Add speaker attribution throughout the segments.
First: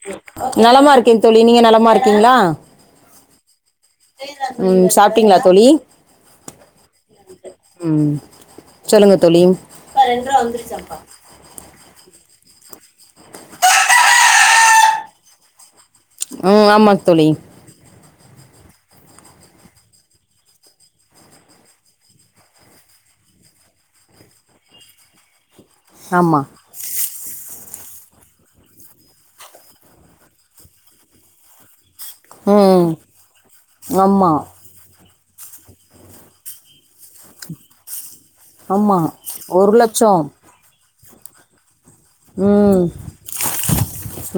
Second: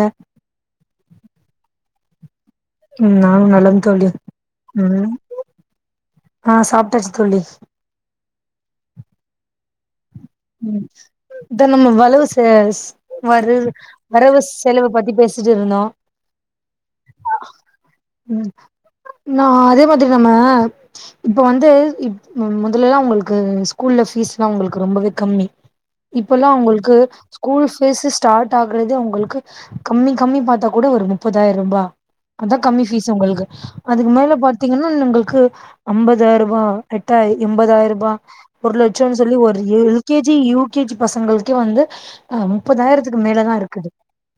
Speaker 1: ம்
Speaker 2: நலமா இருக்கே தோழி நீங்க நலமா இருக் கீங்ளா
Speaker 1: ம் நானும் நலம் தோழி ம்
Speaker 2: சாப்பிட்டீங்களா தோழி
Speaker 1: ஆ சாப்ட்டாச்சி தோழி
Speaker 2: ம் சொல்லுங்க தோழி
Speaker 1: ம் இத நம்ம வலுவு சே எஸ் வரு வரவு செலவ பத்தி பேச வச்சி இருந்தோ
Speaker 2: ம் ஆமாங்க தோழி
Speaker 1: ம் நா அதே மாதிரி நம்ம இப்ப வந்து இப் முதல்லலெல்லா உங்களுக்கு ஸ்கூல்ல பீஸ்ல்லா உங்களுக்கு ரொம்பவே கம்மி
Speaker 2: ஆமா
Speaker 1: இப்பெல்லா உங்களுக்கு ஸ்கூல் ஃபீஸ் ஸ்டார்ட் ஆகுறதே உங்களுக்கு கம்மி கம்மி பாத்தா கூட ஒரு முப்பதாயிர ரூபா அதா கம்மி
Speaker 2: ம்
Speaker 1: ஃபீஸ் உங்களுக்கு அதுக்கு
Speaker 2: ஆமா
Speaker 1: மேல பாத்தீங்கன்னா உங்களுக்கு க்கு ஐம்பதாயிர ரூபா எட்டா எம்பதாயிர ரூபா ஒரு
Speaker 2: ஆமா
Speaker 1: லட்சன்னு சொல்லி ஒரு ஏழு K G U K G பசங்களுக்கே வந்து ஆ
Speaker 2: ம்
Speaker 1: முப்பதாயிரத்துக்கு மேலதா இருக்குது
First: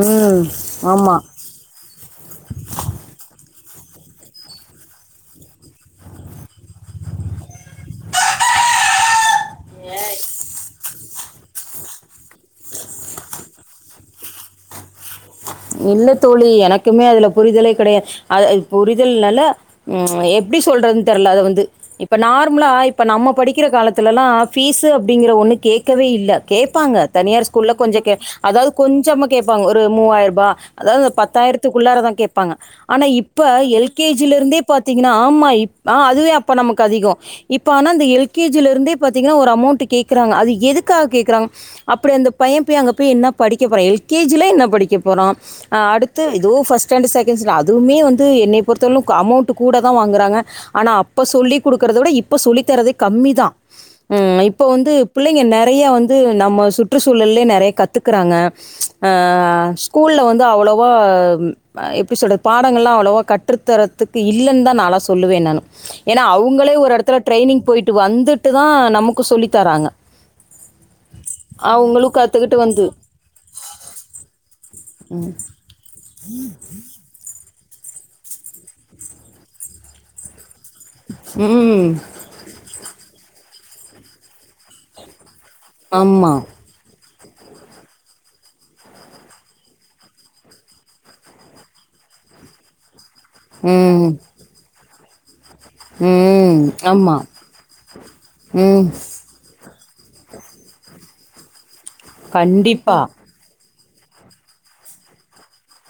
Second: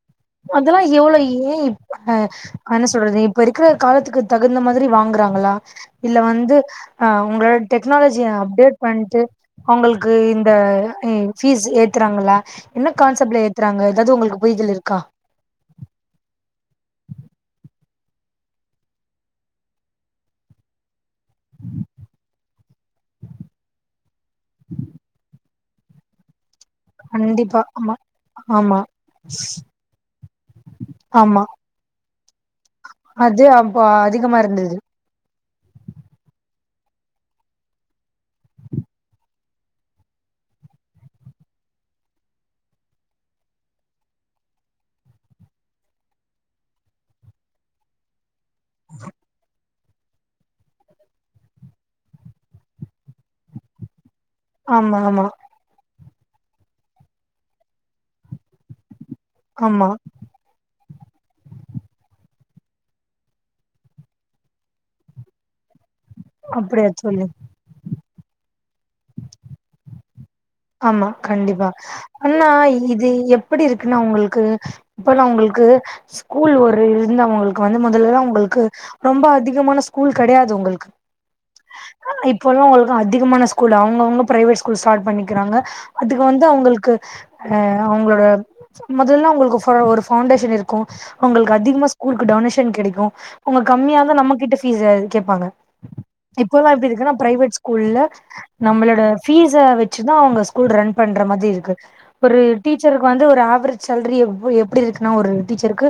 Speaker 2: ம்
Speaker 1: அதெல்லா
Speaker 2: ஆமா
Speaker 1: எவ்வளவு [unintelligible] என்ன சொல்றது இப்பருக் இருக்கிற காலத்துக்கு தகுந்த மாதிரி வாங்குறாங்களா இல்ல வந்து உங்களோட டெக்னாலஜி அப்டேட் பண்ணிட்டு அவங்களுக்கு [unintelligible] ம் ஃபீஸ் ஏத்துறாங்களா என்ன கான்செப்ட்ல ஏத்துறாங்க எதாவது உங்களுக்கு புரிதல் இருக்கா
Speaker 2: இல்ல தோழி எனக்குமே அதுல புரிதலே கெடையாது ஆ ஆ புரிதல்னால ம் எப்டி சொல்றதுன்னு தெர்ல அத வந்து இப்ப நார்மலா இப்ப நம்ம படிக்கிற காலத் துல்லா ஃபீஸ்ஸு அப்டிங்கிற ஒன்னு கேட்கவே இல்ல கேப்பாங்க தனியார்
Speaker 1: கண்டிப்பா
Speaker 2: ஸ்கூல்ல
Speaker 1: ஆமா
Speaker 2: கொஞ்ச கேப் அதாவது
Speaker 1: ஆமா
Speaker 2: கொஞ்சமா கேப்பாங்க ஒரு மூவாயிர ரூபா அதாவது இந்த
Speaker 1: ஆமா
Speaker 2: பத்தாயிரத்துக்குள்ள தா கேப்பாங்க ஆனா
Speaker 1: அது
Speaker 2: இப்ப
Speaker 1: அப்ப அதிகமா
Speaker 2: எல்கேஜிலருந்தே
Speaker 1: இருந்தது
Speaker 2: பாத்தீங்கன்னா ஆமா இப் ஆ அதுவே அப்ப நமக்கு அதிக இப்ப ஆன அந்த எல் கே ஜிலருந்தே பாத்திங்கன்னா ஒரு அமௌண்ட் கேக்குறாங்க அது எதுக்காக கேக்குறாங்க அப்படி அந்த பைய போய் என்னா படிக்க போற எல் கே ஜில என்ன படிக்க போறா ஆ அடுத்து எதோ ஃபஸ்ட்டு ஸ்டாண்டர்ட் செகண்ட் ஸ்டாண்டர்ட் அதுவுமே வந்து என்ன பொறுத்தளவுக் அமௌண்ட்டு கூட தா வாங்குறாங்க ஆனா அப்ப சொல்லி்க்கொடுக்கறத விட இப்ப சொல்லித்தரது கம்மிதா உம் இப்ப வந்து
Speaker 1: ஆமா ஆமா
Speaker 2: பிள்ளைங்க நெறைய வந்து நம்ம சுற்றுச்சூழலயே நெறைய கத்துக்குறாங்க ஆ
Speaker 1: ஆமா
Speaker 2: ஸ்கூல்ல வந் அவ்ளவா எப்டி சொல்றது பாடங்கள்லா அவ்ளவா கற்றுத்தரத்துக்கு இல்லன்னு தா நாலா சொல்லுவேன நானு ஏன்னா அவங்களே
Speaker 1: அப்படியா
Speaker 2: ஒரு எடத்துல
Speaker 1: தோழி
Speaker 2: ட்ரைனிங் போயிட்டு வந் ந்துட்டு தா நமக்கு சொல்லித்தராங்க
Speaker 1: ஆமா கண்டிப்பா ஆனா
Speaker 2: கற்றுக்கிட்டு வந்து
Speaker 1: இது எப்பிடி இருக்குன்னா உங்களுக்கு இப்போலா அவுங்களுக்கு ஸ்கூல் ஒரு இருந்த உங்களுக்கு வந்து மொதலல்லா உங்களுக்கு ரொம்ப அதிகமான ஸ்கூல் கெடையாது உங்களுக்கு
Speaker 2: ம்
Speaker 1: இப்பலா உங்களுக்கு அதிகமான ஸ் கூல் அவுங்கவுங்க ப்ரைவேட் ஸ்கூல் ஸ்டார்ட் பண்ணி க்கிறாங்க அதுக்கு
Speaker 2: ஆமா
Speaker 1: வந்து அவங்களுக்கு அ அவங்களோட மொதலல்லா அவங்களுக்கு ஒரு ஃப ஒரு ஃபவுண்டேஷன் இருக்கு அவங்களுக்கு அதிகமா ஸ்கூலுக்கு டொனேஷன் கெடைக்கு அவுங்க கம்மியா
Speaker 2: ம்
Speaker 1: தா நம்ம கிட்ட ஃபீஸ் [unintelligible] கேப்பாங்க
Speaker 2: ம்
Speaker 1: இப்போலா எப்டி இருக்குன்னா
Speaker 2: ஆமா
Speaker 1: ப்ரைவேட் ஸ்கூல்ல
Speaker 2: ம்
Speaker 1: நம்மளோட ஃபீஸ வச் தா அவுங்க ஸ்கூல் ரண் பண்ற மாதி இருக்கு ஒரு
Speaker 2: கண்டிப்பா
Speaker 1: டீச்சருக்கு வந்து ஒரு ஆவ்ரே சேல்ரி வ்வு எப்டி இருக்குன்னா ஒரு டீச்சர்க்கு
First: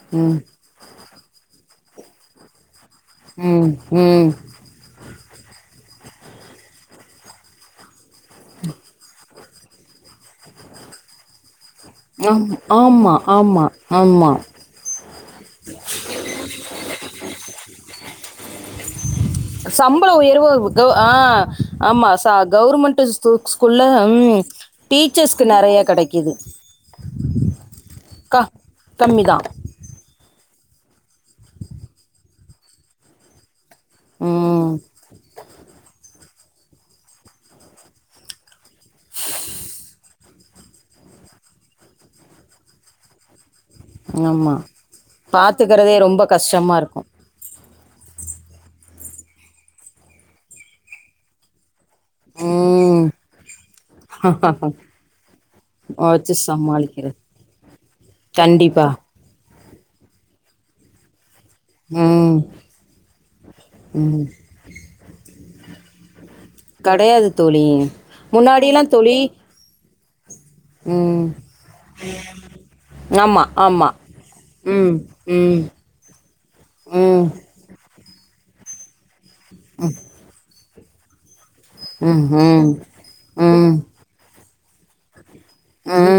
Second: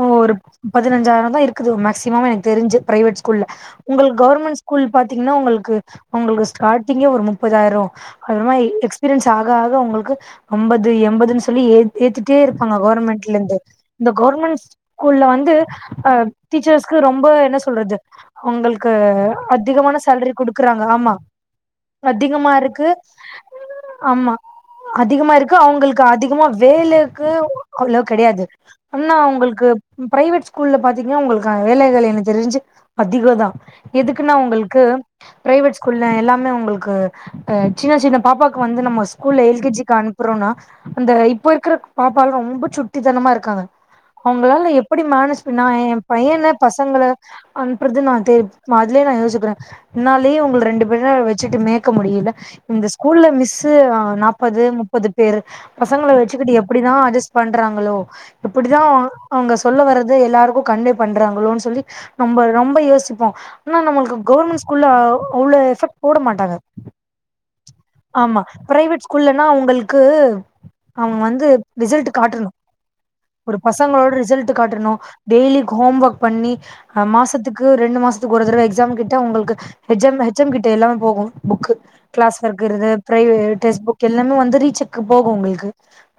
Speaker 1: ஓ ஒரு
Speaker 2: ம்
Speaker 1: பதினஞ்சாய்ரொ தா இருக்குது மேக்சிமம் எனக்கு தெரிஞ்சி ப்ரைவேட் ஸ்கூல்ல
Speaker 2: ம்
Speaker 1: உங்களுக்
Speaker 2: ம்
Speaker 1: கவ்ர்மெண்ட் ஸ்கூல் பாத் பாத்தீங்னா உங்களுக்கு உங்களுக்கு ஸ்டாட்டிங்கே ஒரு முப்பதாய்ரொ அது இலாம எக்ஸ்ப்பீரியன்ஸ் டாக ஆக உங்களுக்கு அம்பது எம்பதுன்ஸ் சொல்லி ஏத் ஏத்திட்டே
Speaker 2: ஆம்
Speaker 1: இருப்பாங்க
Speaker 2: ஆமா
Speaker 1: கோர்மென்ட்லேந்து
Speaker 2: ஆமா
Speaker 1: இந்த
Speaker 2: ஆமா
Speaker 1: கோர்மெண்ட் ஸ்கூல்ல வந்து ஆ டீச்சர்ஸ்க்கு ரொம்ப என்ன சொல்றது அவ்ங்களுக் க
Speaker 2: அ சம்பளொ உயர்வு க ஆ ஆமா ச
Speaker 1: அதிகமா இருக்கு
Speaker 2: கவ்ர்மெண்ட்டு ஸ்
Speaker 1: ஆமா அதிகமா இருக்கு
Speaker 2: நெறைய
Speaker 1: அவுங்களுக்கு
Speaker 2: கெடைக்குது
Speaker 1: அதிகமா வேலேக்கு அவ்ளோக் கெடையாது
Speaker 2: க
Speaker 1: ஆனா
Speaker 2: கம்மிதா
Speaker 1: அவ்ங்களுக்கு ப்ரை வேட் ஸ்கூல்ல பாத்தீங்னா உங்களுக்கான வேலைகள் எனக்கு தெரிஞ்சி அதிகோதா எதுக்குனா
Speaker 2: ம்
Speaker 1: உங்களுக்கு பிரைவேட் ஸ்கூல்ல எல்லா என்ன உங்களுக்கு அ சின்ன சின்ன பாப்பாக்கு வந்து நம்ம ஸ்கூல்ல எல் கே ஜி க்கு அனுப்புறோனா அந்த இப்போ இருக்கிற பாப்பாலா ரொம்ப சுட்டித்தனமா இருக்காங்க
Speaker 2: ஆமா
Speaker 1: அவுங்களால எப்படி மேனேஜ் நா
Speaker 2: பாத்துக்கறதே
Speaker 1: எம்
Speaker 2: ரொம்ப
Speaker 1: பையன
Speaker 2: கஷ்டமா இருக்கு
Speaker 1: பசங்கள அனுப்புறது நா தெ அதுலயே நா யோசிச்சுக்ற என்னாலயே உங்கள ரெண்டு பேருனா வெச்சுட்டு மேக் க முடியல இந்த
Speaker 2: ம்
Speaker 1: ஸ்கூல்ல மிஸ்சு ஆ நாப்பது முப்பது பேரு பசங்கள
Speaker 2: வச்சு
Speaker 1: வச்சுகிட்டு எப்பிடிதா
Speaker 2: சமாளிக்கிறது
Speaker 1: அட்ஜஸ்ட் பண்றாங்களோ எப்பிடிதா
Speaker 2: கண்டிப்பா
Speaker 1: அவுங் அவுங்க ஸ் சொல்ல வரது எல்லாருக்கு கன்வே பண்றாங்க அவ்ளோன் சொல்லி
Speaker 2: ம்
Speaker 1: நம்ப ரொம்ப யோசிப்போ ஆனா நம்மள்கு
Speaker 2: ம்
Speaker 1: கவர்மெண்ட் ஸ்கூல்ல அவ்ளோ எஃபெக்ட் போட மாட்டாங்க
Speaker 2: கடையாது தோழி
Speaker 1: ஆமா
Speaker 2: முன்னாடியெல்லா
Speaker 1: பிரைவேட்
Speaker 2: தோழி
Speaker 1: ஸ்கூல்லனா அவுங்களுக் கு அவங்க
Speaker 2: ம்
Speaker 1: வந்து ரிசல்ட் காட்டணு
Speaker 2: ஆமா
Speaker 1: ஒரு
Speaker 2: ஆமா
Speaker 1: பசங்களோட ரிசல்ட் காட்டணு
Speaker 2: ம்
Speaker 1: டெய்லி
Speaker 2: ம்
Speaker 1: ஹோம் ஒர்க் பண்ணி அ
Speaker 2: ம்
Speaker 1: மாசத்துக்கு ரெண்டு மாசத் துக்கு ஒரு தரவ எக்ஸாமுக்கு ட்ட அவுங்ளுக்கு ஹெச் எம் ஹெச் எம் கிட் டெலா போகு புக்கு
Speaker 2: ம்
Speaker 1: க்ளாஸ்
Speaker 2: ம்
Speaker 1: இருக்கறது பிரைவே
Speaker 2: ம்
Speaker 1: டெஸ்ட் புக் எல்லாமே வந்து பீச்சுக்கு போக முடியுது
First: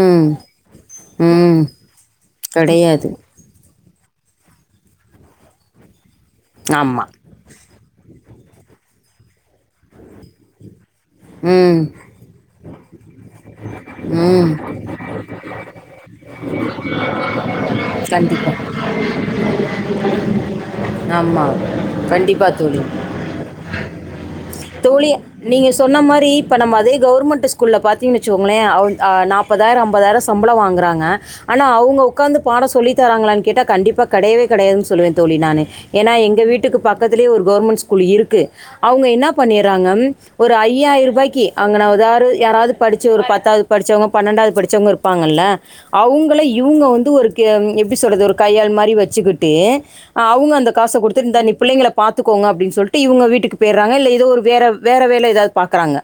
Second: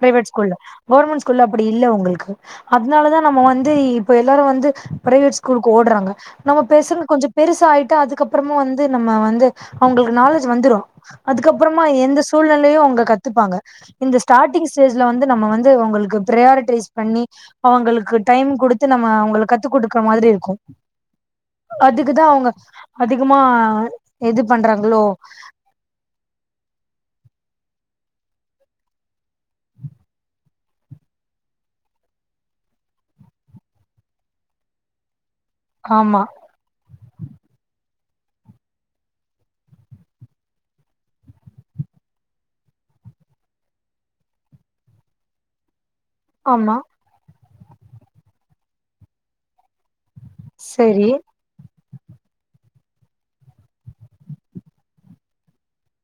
Speaker 1: பிரைவேட் ஸ்கூல்ல கவர்மெண்ட் ஸ்கூல்ல
Speaker 2: ம்
Speaker 1: அப்பிடி இல்ல உங்களுக்கு
Speaker 2: கெடையாது
Speaker 1: அதனால தா நம்ம வந்து இப்ப எல்லாரு வந்து பிரைவேட் ஸ்கூலுக்கு ஓடறாங்க நம்ம பெசங்க
Speaker 2: ஆமா
Speaker 1: கொஞ்சோ பெருசாயிட் ட்டு அதுக்கப்புறமும் வந்து நம்ம வந்து அவுங்களுக்கு நாலேஜ் வந்துரு
Speaker 2: ம்
Speaker 1: அதுக்கப்புறமா எந்த சூழ்நெலையு அவுங்க கத்துப்பாங்க இந்த
Speaker 2: ம்
Speaker 1: ஸ்டார்ட்டிங் ஸ்டேஜ்ல வந்து நம்ம வந்து அவங்களுக்கு பிர்யாரிட்டைஸ் பண்ணி அவங்களுக்கு டைம்
Speaker 2: கண்டிப்பா
Speaker 1: கொடுத்து நம்ம அவங்களுக் கத்து குடுக்கற மாதிரி இருக்கு
Speaker 2: ஆமா
Speaker 1: அதுக்குதா
Speaker 2: கண்டிப்பா
Speaker 1: அவுங்க
Speaker 2: தோழி
Speaker 1: அதிகமா எது பண்றாங்களோ
Speaker 2: து மாரி இப்ப நம்ம அதே கவர்மெண்ட்டு ஸ்கூல்ல பாத்தீங் வெச்சிக்கோங்களே அ அ நாப்பதாயிரோ ஐம்பதாயிரோ சம்பளம் வாங்கறாங்க ஆனா அவுங்க உக்காந்து பாடோ சொல்லித் தராங்களானு கேட்டா கண்டிப்பா கடையவே கடையாதுன்ன சொல்லுவே தோழி நானு ஏனா
Speaker 1: ஆமா
Speaker 2: எங்க வீட்டுக்கு பாக்க த்திலயே ஒரு கவர்மெண்ட் ஸ்கூல் இருக்கு அவுங்க என்ன பண்ணிறாங்க ஒரு ஐயாயிரம் ரூபாய்க்கி அங்க நான் யாராவது படிச்சு ஒரு பத்தாவது படிச்சவங்க பன்னெண்டாவது படிச்சவங்க இருப்பாங்கல அவங்கள
Speaker 1: ஆமா
Speaker 2: இவுங்க வந்து ஒரு க்க எப்பிடி சொல்றது ஒரு கையாலு மாதிரி வச்சுக்கிட்டு அ அவுங்க அந்த காச
Speaker 1: சரி
Speaker 2: குடுத்து இந்தா நீ புள்ளைங்கள பாத்துக்கோங்க அப்டின்னு சொல்லிட்டு இவுங்க வீட்டுக்கு போயிறாங்க இல்ல ஏதோ ஒரு வேற வேற வேல யதாவுது பாக்கறாங்க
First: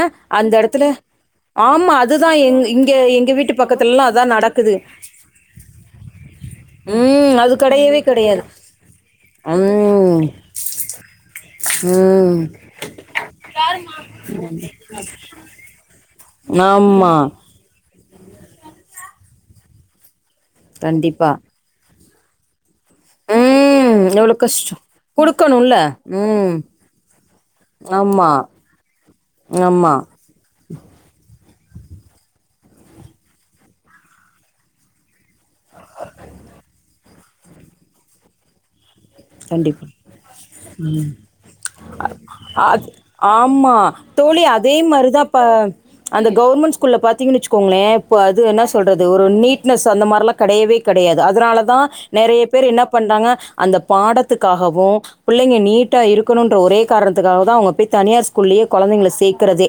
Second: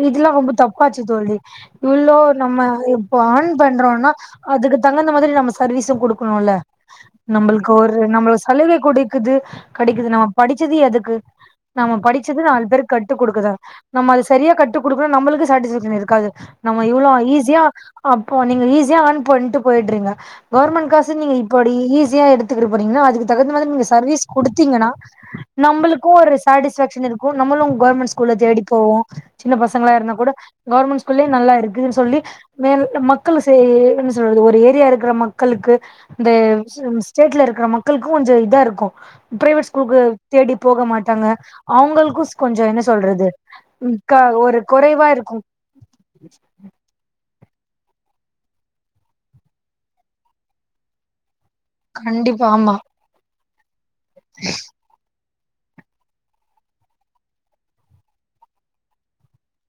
Speaker 1: இ இதெல்லா ரொம்ப தப்பாச்சு தோழி
Speaker 2: ஆமா
Speaker 1: இவ்ளோ
Speaker 2: அதுதான் எங்
Speaker 1: நம்ம
Speaker 2: இங்க
Speaker 1: இப்ப
Speaker 2: எங்க
Speaker 1: ஆன்
Speaker 2: வீட்டு பக்கத்துலலாம்
Speaker 1: பண்றோன்னா
Speaker 2: அதான் நடக்குது
Speaker 1: அதுக்கு தகுந்த மாதிரி நம்ம சர்வீசும் குடுக்கணும்ல
Speaker 2: ம் அது
Speaker 1: நம்பளுக்கு ஒரு
Speaker 2: கிடையவே
Speaker 1: நம்மள
Speaker 2: கிடையாது
Speaker 1: சலுகை கொடைக்குது கடைக்குது நா
Speaker 2: ம்
Speaker 1: படிச்சது எதுக்கு நம்ம
Speaker 2: ம்
Speaker 1: படிச்சது நாலு பேருக் கட்டு கொடுக்குதா நம்ம அத சரியாக கட்டு குடுக்கணு நம்ளுக்கு சாட்டிஸ்ஃபக்ஷன் இருக்கது நம்ம இவ்ளோ
Speaker 2: ஆமா
Speaker 1: ஈஸியா அப்போ நீங்க ஈஸியா ஆர்ன் பண்ட்டு போயிடுறீங்க கவர்மெண்ட் காசு
Speaker 2: கண்டிப்பா
Speaker 1: நீங்க இப்புடி ஈ [unintelligible] எடுத்து அதுக்கு தகுந்த மாரி நீங்க
Speaker 2: ம்
Speaker 1: சர்வீஸ்
Speaker 2: எவ்வளோ கஷ்டம்
Speaker 1: கூடுத்தீங்கன்னா
Speaker 2: கொடுக்கணும்ல
Speaker 1: நம்மளுக்கு ஒரு
Speaker 2: ம்
Speaker 1: சட்டிஸ்பக்ஷ்ன் இருக்கு நம்முளும் கவர்மெண்ட்
Speaker 2: ஆமா
Speaker 1: ஸ்கூல தேடி போவோ சின்ன பசங்களா
Speaker 2: ஆமா
Speaker 1: இருந்தா கூட கவர்மெண்ட் ஸ்கூல்லே நல்லா இருக்குதுன்னு சொல்லி மக்களு [unintelligible] என்ன சொல்றது ஒரு ஏரியா இருக்கற மக்களுக்கு இந்த ஸ் ஸ்டேட்ல இருக்கற மக்களுக்கு கொஞ்சோ இதா இருக்கு பிரைவேட்
Speaker 2: கண்டிப்பா
Speaker 1: ஸ்கூலுக்கு தேடி போக மாட்டாங்க அவங்களுக்கு கொஞ்சோ என்ன
Speaker 2: அது
Speaker 1: சொல்றது
Speaker 2: ஆமா
Speaker 1: உம்
Speaker 2: தோழி அதே மாரிதா அந்த கவர்மெண்ட் ஸ்கூல்ல பாத்தி வச்சுக்கோங்களே இப்ப அது என்ன சொல்றது ஒரு நீட்னஸ் அந்த மாரில்லா கெடையவே கெடையது அதனாலா தா நெறைய
Speaker 1: கண்டிப்பா
Speaker 2: பேர்
Speaker 1: ஆமா
Speaker 2: என்ன பண்றாங்க அந்த பாடத்துக்காகவு பிள்ளைங்க நீட்டா இருக்கணும்ன்ற ஒரே காரணத்துக்காக தா அவங்க போய் தனியார் ஸ்கூல்லேயே குழந்தைங்களை சேர்க்கறதே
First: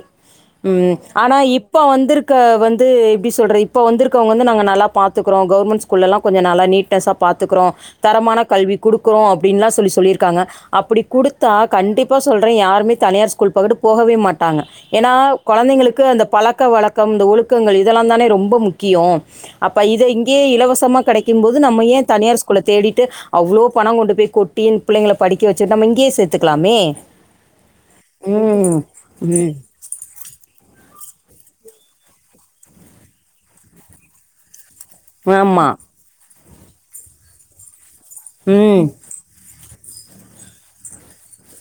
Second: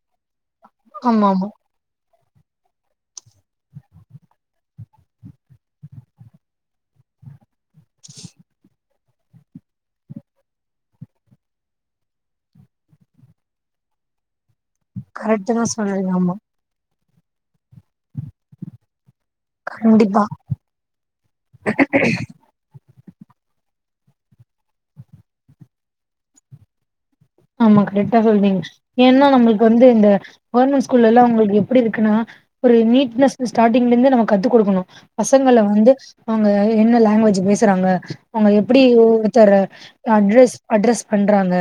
Speaker 2: உம்
Speaker 1: ஆமா
Speaker 2: ஆனா
Speaker 1: ஆமா
Speaker 2: இப்ப வந்துருக்கு வந்து எப்படி சொல்ற இப்போ வந்துருக்கறகவந்து நாங்க நல்லா பாத்துக்குறோம் கவர்மெண்ட் ஸ்கூல்லெல்லாம் கொஞ்சம் நல்லா நீட்னஸ்ஸா பாத்துக்குறோம் தரமான கல்வி குடுக்கிறோ அப்படின்னுலாம் சொல்லி சொல்லியிருக்காங்க அப்படி குடுத்தா கண்டிப்பா சொல்றேன் யாருமே தனியார் ஸ்கூல் பகட்டு போகவே மாட்டாங்க ஏன்னா
Speaker 1: கரெக்ட் தா
Speaker 2: குழந்தைங்களுக்கு
Speaker 1: சொல்றீங்க
Speaker 2: அந்த
Speaker 1: ஆமா
Speaker 2: பழக்க வழ கம் இந்த ஒழுக்கங்கள் இதெல்லாம் தானே ரொம்ப முக்கியம் அப்ப இத
Speaker 1: கண்டிப்பா
Speaker 2: இங்கயே இலவசமா கிடைக்கும் போது நம்ம ஏன் தனியார் ஸ்கூல தேடிட்டு அவ்ளோ பணம் கொண்டு போய் கொட்டி பிள்ளைகள படிக்க வெச்சு நம்ம இங்கயே சேர்த்துக்கலாமே
Speaker 1: ஆமா கரெக்டா சொல்றீங்க
Speaker 2: ம்.
Speaker 1: ஏன்னா
Speaker 2: ம்.
Speaker 1: நம்மளுக்கு வந்து இந்த கவர்மெண்ட் ஸ் ஸ்கூல் எல்லாம் உங்களுக்கு எப்படி இருக்குன்னா ஒரு நீட்னஸ் ஸ்டார்டிங்ல இருந்து நம்ம கத்து கொடுக்கணும் பசங்கள
Speaker 2: ஆமா.
Speaker 1: வந்து அவங்க என்ன லாங்குவேஜ் பேசுறாங்க
Speaker 2: ம்
Speaker 1: அவங்க
Speaker 2: ம்
Speaker 1: எப்படி ஒருத்தர அட்ரஸ் அட்ரஸ் பண்றாங்க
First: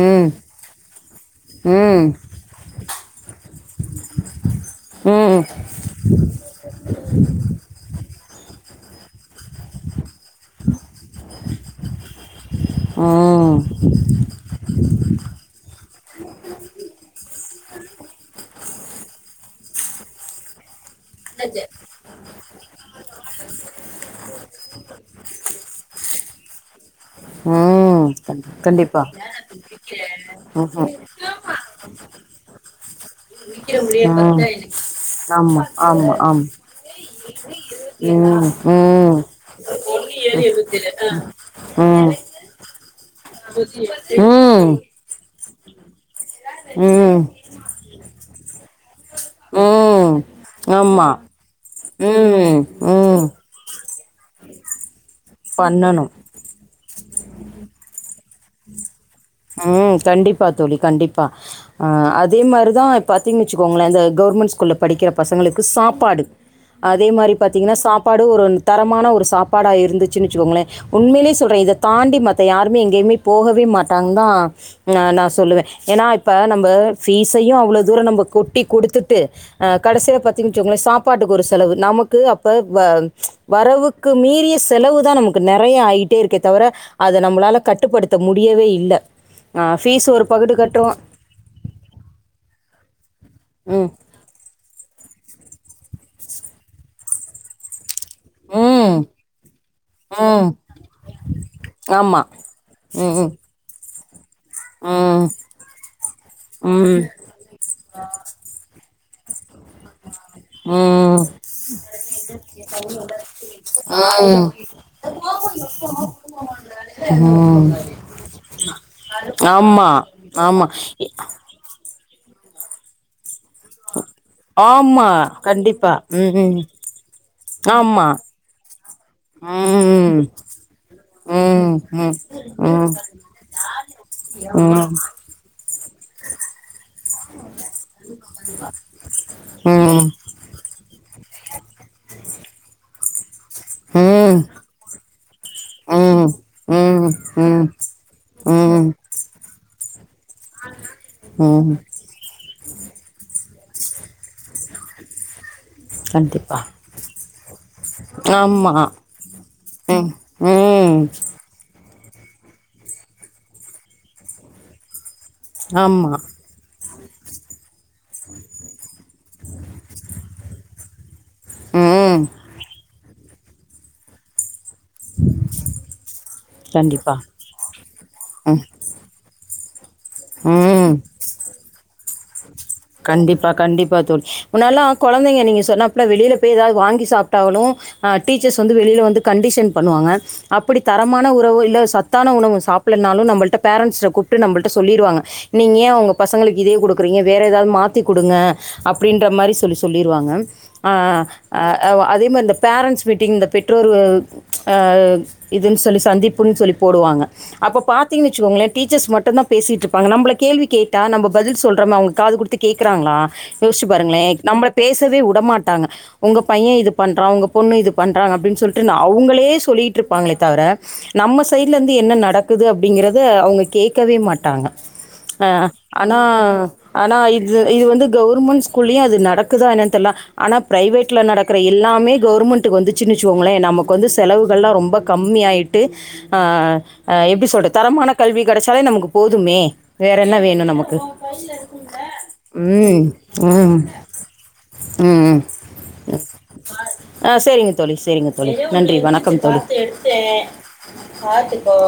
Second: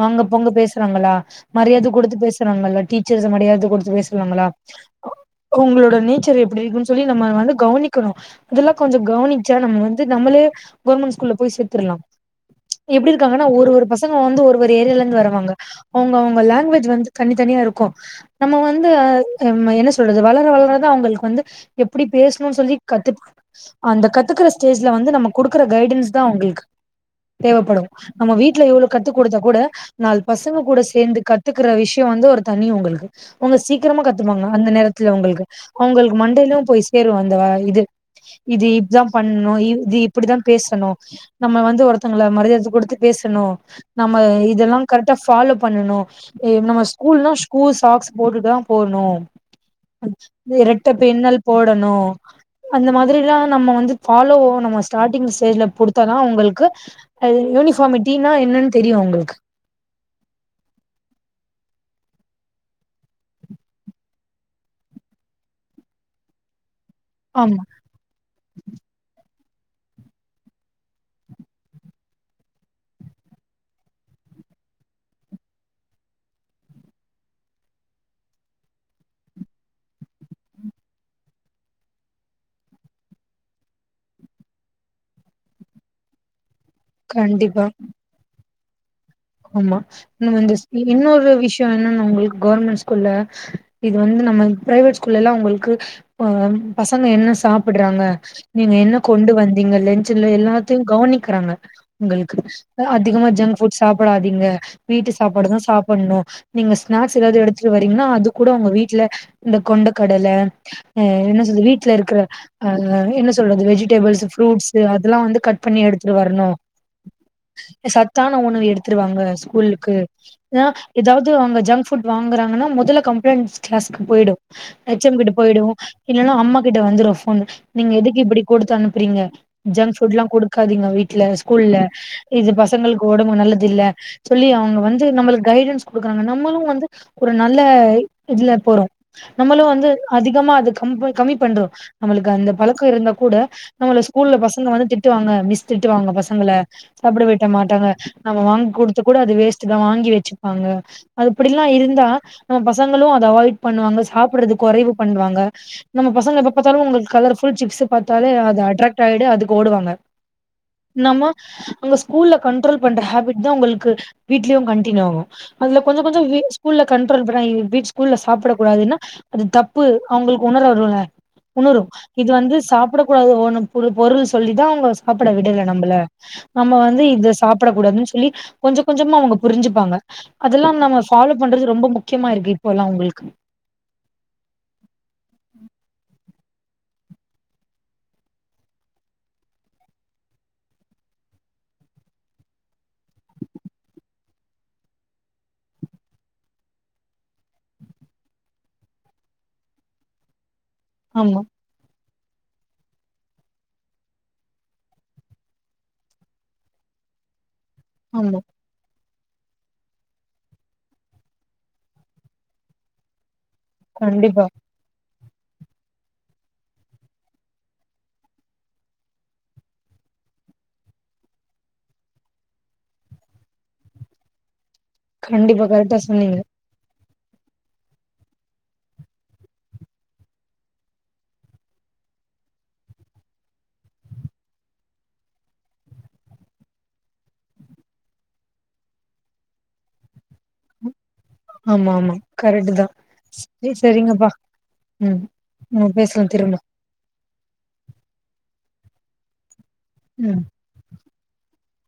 Speaker 1: வாங்க போங்க பேசுறாங்களா மரியாதை
Speaker 2: ம்
Speaker 1: கொடுத்து பேசுறாங்களா டீச்சர்ஸ் மரியாதை கொடுத்து பேசுறாங்களா
Speaker 2: ம்
Speaker 1: அவங்களோட நேச்சர் எப்படி இருக்குன்னு சொல்லி நம்ம வந்து கவனிக்கணும் இதெல்லா கொஞ்சம் கவனிச்சா நம்ம நம்மளே கவர்மெண்ட் ஸ்கூல்ல போய் சேர்த்துரலாம் எப்படி இருக்காங்கன்னா
Speaker 2: ம்
Speaker 1: ஒரு ஒரு பசங்க வந்து ஒரு ஒரு ஏரியால இருந்து வரவங்க அவங்க அவங்க லாங்குவேஜ் வந்து தனித்தனியா இருக்கும் நம்ம வந்து நம்ம என்ன சொல்றது வளர வளர அவங்களுக்கு வந்து எப்படி பேசணும்னு சொல்லி கத்து அந்த கத்துக்கிற ஸ்டேஜ்ல வந்து நமக் குடுக்குற கைடன்ஸ் தான் அவங்களுக்கு தேவைப்படும்
Speaker 2: ம்
Speaker 1: நம்ம
Speaker 2: கண்டி-
Speaker 1: வீட்ல இவ்வளோ
Speaker 2: கண்டிப்பா
Speaker 1: கத் கொடுத்தா கூட நாலு பசங்க
Speaker 2: ம்
Speaker 1: கூட
Speaker 2: ம்.
Speaker 1: சேர்ந்து கத்துக்கற விஷயம் வந்து ஒரு தனி அவங்களுக்கு அவங்க சீக்கிரமா கத்துப்பாங்க அந்த நேரத்துல அவங்களுக்கு
Speaker 2: ஆமா ஆமா
Speaker 1: அவங்களுக்கு
Speaker 2: ஆமா
Speaker 1: மண்டையிலும் போய் சேரும் அந்த இது
Speaker 2: ம் ம்
Speaker 1: இது இப்பதான்
Speaker 2: ம்
Speaker 1: பண்ணணும் இ இப்படித்தான் பேசணும் நம்ம வந்து வந்து
Speaker 2: ம்
Speaker 1: ஒருத்தங்கள மரியாதை கொடுத்து பேச னோ நம்ம
Speaker 2: ம்
Speaker 1: இதெல்லாம் கரெக்டா ஃபாலோ பண்ணனும் நம்ம
Speaker 2: ம்
Speaker 1: ஸ்கூல்னா சூ சாக்ஸ் போட்டுதான் போனும் இரட்ட
Speaker 2: ஆமா
Speaker 1: பின்னல் போ
Speaker 2: ம்
Speaker 1: அந்த
Speaker 2: ம்
Speaker 1: மாதிரல்லா நம்ம வந்து ஃபாலோ நம்ம ஸ்டாடிங் டைலர் கொடுத்தா
Speaker 2: பண்ணணும்
Speaker 1: தான் அவங்களுக்கு யூனிபார்ம் [unintelligible] தெரியும் அவுங்களுக்கு
Speaker 2: உம் கண்டிப்பா தோழி கண்டிப்பா அதே மாரிதான் பார்த்தீங்கு வச்சுக்கோங்களேன் இந்த கவர்மெண்ட் ஸ்கூல்ல படிக்கிற பசங்களுக்கு சாப்பாடு அதே மாரி
Speaker 1: ஆமா
Speaker 2: பாத்தீங்கன்னா சாப்பாடு ஒரு தரமான ஒரு சாப்பா டா இருந்துச்சுச்சுக்கோங்களே உண்மையே சொல்றேன் இதை தாண்டி யாருமே எங்கயுமே போகவே மாட்டேன் மாட்டாங்க தான் ஆஹ் நான் சொல்லுவேன் ஏன்னா இப்ப நம்ம பீஸையும் அவ்வளவு தூரம் நம்ம கொட்டி கொடுத்துட்டு அஹ் கடைசியில பாத்தீங்கச்சங்களே சாப்பாட்டுக்கு ஒரு செலவு நமக்கு அப்ப வரவுக்கு மீறிய செலவு தான் நமக்கு நிறைய ஆகிட்டே இருக்க தவிர அத நம்மளால
Speaker 1: கண்டிப்பா
Speaker 2: கட்டுப்படுத்த முடியும் முடியவே இல்ல ஆ
Speaker 1: ஆமா
Speaker 2: ஃபீஸ் ஒரு
Speaker 1: இன்ன
Speaker 2: பகுடு
Speaker 1: வந்து
Speaker 2: கட்டுவோம்
Speaker 1: இன்னொரு விஷயம் என்னன்ன உங்களுக்கு கவர்மெண்ட் குல்ல
Speaker 2: ம்
Speaker 1: இது வந்து நம்ம பிரைவேட் கள்ளல்லாம் உங்களுக்கு பசங்க என்ன சாப்பிடுறாங்க நீங்க
Speaker 2: ம்
Speaker 1: என்ன கொண்டு வந்தீங்க லென்ட்சல
Speaker 2: ம்
Speaker 1: எல்லாத்தையும் கவனிக்கிறாங்க
Speaker 2: ஆமா
Speaker 1: உங்களுக்கு
Speaker 2: ம்
Speaker 1: அதிகமா
Speaker 2: ம்
Speaker 1: ஜங்க் புட் சாப்ப ங்க வீட்டு
Speaker 2: ம்
Speaker 1: சாப்பாடுதான் சாப்பிடணும் நீங்க
Speaker 2: ம்
Speaker 1: ஸ்நாக்ஸ் ஏதாவது எடுத்துட்டு வரீங்கன்னா அது கூட உங்க வீட்டுல இந்த கொண்டு கடல
Speaker 2: ம் ம்
Speaker 1: என்ன சொல்ற வீட்டுல இருக்கிற என்ன சொல்றது வெஜிடபிள்ஸ் ப்ரூட்ஸ் அதெல்லாம் வந்து கட் பண்ணி எடுத்துட்டு வரணும்
Speaker 2: ம்
Speaker 1: சத்தான உணவு எடுத்து டு வாங்க
Speaker 2: ஆமா
Speaker 1: ஸ்கூலுக்கு
Speaker 2: ஆமா இ
Speaker 1: ஏதாவது அவங்க ஜங்க் புட் வாங்க ங்கறாங்கா முதல கம்ப்ளைண்ட் கிளாஸக்கு போயிடும்
Speaker 2: ஆமா
Speaker 1: எச்சம் கிட்ட போயிடும்
Speaker 2: கண்டிப்பா ம்
Speaker 1: இல்லனா அம்மா
Speaker 2: ம்
Speaker 1: கிட்ட வந்துரும் போன் நீங்க
Speaker 2: ஆமா
Speaker 1: எதுக்கு இப்படி கொடுத்து அனுப்புறீங்க ஜங்க் புட்
Speaker 2: ம்
Speaker 1: எல்லாம் கொடுக்காதீங்க வீட்டுல
Speaker 2: ம்
Speaker 1: ஸ்கூல்ல
Speaker 2: ம் ம்
Speaker 1: இது
Speaker 2: ம்
Speaker 1: பசங்களுக்கு உடம்பு நல்ல இல்ல சொல்லி
Speaker 2: ம் ம்
Speaker 1: அவங்க வந்து நம்மளுக்கு கைடன்ஸ் கொடுக்குறாங்க நம்மளும் வந்து ஒரு நல்ல இதுல போறோ நம்மளும் வந்து
Speaker 2: ம்
Speaker 1: அதிகமா அது கம் கம்மி பண்றோம் நம்மளுக்கு அந்த பழக்கம் இருந்தா கூட நம்மள ஸ்கூல்ல பசங்க வந்து திட்டுவாங்க மிஸ் திட்டுவாங்க பசங்கள
Speaker 2: ம்
Speaker 1: சாப்பிட விட
Speaker 2: ம்
Speaker 1: மாட்டாங்க நம்ம வாங்கி
Speaker 2: ம்
Speaker 1: கொடுத்த கூட அது வேஸ்ட் தான் வாங்கி வச்சு வச்சுப்பாங்க
Speaker 2: ம்
Speaker 1: அதுப்படிலாம் இருந்தா நம்ம பசங்களும் அதை அவாய்ட் பண்ணுவாங்க சாப்பிடறதுக்கு குறைவு பண்ணுவாங்க நம்ம பசங்களை
Speaker 2: கண்டிப்பா
Speaker 1: பார்த்தாலும் உங்களுக்கு கலர் சிப்ஸ் பாத்தாலே அது
Speaker 2: ஆமா
Speaker 1: அட்ராக்ட் ஆயிடு அதுக்கு ஓடுவாங்க
Speaker 2: ம் ம்
Speaker 1: அங்க ஸ்கூல கண்ட்ரோல் பண்ற ஹேபிட் தா உங்களுக்கு வீடலேயு கண்டினியூ ஆகு அதுல கொஞ்ச
Speaker 2: ஆமா
Speaker 1: கொஞ்ச வி ஸ்கூல கண்ட்ரோல் பண்ண வீட் ஸ்கூல்ல சாப்பிட கூடாதுன்னா அது தப்பு அவங்களுக்கு உணரவருல உணரும்
Speaker 2: ம்
Speaker 1: இது வந்து சாப்பிட கூடாது ஒ பொருள் சொல்லிதா சாப்பிட விடல நம்மள நம்ம வந்து
Speaker 2: கண்டிப்பா
Speaker 1: இத சாப்ப படக்கூடான்னு சொல்லி
Speaker 2: ம்
Speaker 1: கொஞ்ச கொஞ்சமா அவங்க புரிஞ்சுப்பாங்க அதெல்லா
Speaker 2: ம்
Speaker 1: நம்ம ஃபாலோ பண்றது ரொம்ப முக் முக்கியமா இருக்கு இப்போல்லா உங்களுக்கு
Speaker 2: கண்டிப்பா கண்டிப்பா தோழி முன்னாடிலா குழந்தைங்க நீங்க சொன்னா வெளில போய் ஏதாவது வாங்கி சாப்பிட்டாங்கனு ஹ டீச்சர்ஸ் வந்து வெளில வந்து கண்டஷன் பண்ணுவாங்க அப்டி தரமான உறவு இல்ல சத்தான உணவு சாப்புட்லனாலு நம்மள்ட்ட பேரண்ட்ஸ்ட கூப்பிட்டு நம்மல்ட சொல்லிறுவாங்க நீங்க ஏன் உங்க பசங்களுக்கு இத குடுகுறீங்க வேற எதாவதும் மாத்தி குடுங்க அப்டின்ற மாரி சொல்லி சொல்லிருவாங்க ஆ
Speaker 1: ஆமா
Speaker 2: அ அவ் அதே ம் அந்த பேரண்ட்ஸ் மீட்டிங் இந்த பெற்றோர் ஹ இதுன்னு சொல்லி சந்திப்புன்னு சொல்லி போடுவாங்க அப்போ
Speaker 1: ஆமா
Speaker 2: பாத்தீங்குவச்சுக்கோங்களே டீச்சர்ஸ் மட்டு ட்டு தா பேசிட்டு இருப்பாங்க நம்ம கேள்வி கேட்டா நம்ம பதில் சொல்றோமே அவங்க காது கொடுத்து கேக்குறாங்களா யோச்சு பாருங்களே
Speaker 1: கண்டிப்பா
Speaker 2: நம்ம பேச வே வுடமாட்டாங்க உங்க பையன் இத பண்ற உங்க பொண்ணு இது பண்ற அப்டினு சொல்டு அவ்களே சொல்லிடுறுபாங்ளே தவர நம்ம சைடுல இருந்து என்ன நடக்குது அப்படிங்கரத அவங்க கேக்கவே மாட்டாங்க
Speaker 1: கண்டிப்பா
Speaker 2: அஹ்
Speaker 1: கரெக்டா
Speaker 2: ஆனா
Speaker 1: சொன்னீங்க
Speaker 2: ஆனா இது இது இது வந்து கவுவர்மெண்ட் ஸ்கூல்லயு அது நடக்குதா என்னன்னு தெரியல ஆனா பிரைவேட்ல நடக்கற எல்லாமே கவுர்மெண்ட்டுக்கு வந்துச்சுனு வச்சுக்கோங்களே நமக்கு வந்து செலவுகல்ல ரொம்ப கம்மி ஆயிட்டு அஹ் ஹ் எப்டி சொல்ற தரமான கல்வி கிடைச்சாலே நமக்கு போதுமே வேற என்ன வேணு நமக்கு வயசல இருக்குல
Speaker 1: கரெக்ட தா சேரி சேரிங்கப்பா ம் உம் நம்ம பேசலா திரும்ப
Speaker 2: ஆ சேரிங்க தோழி சேரிங்க தோழி நன்றி வணக்கம் தோழி
Speaker 1: ம்
Speaker 2: எடுத்தேன் பாத்து இப்போ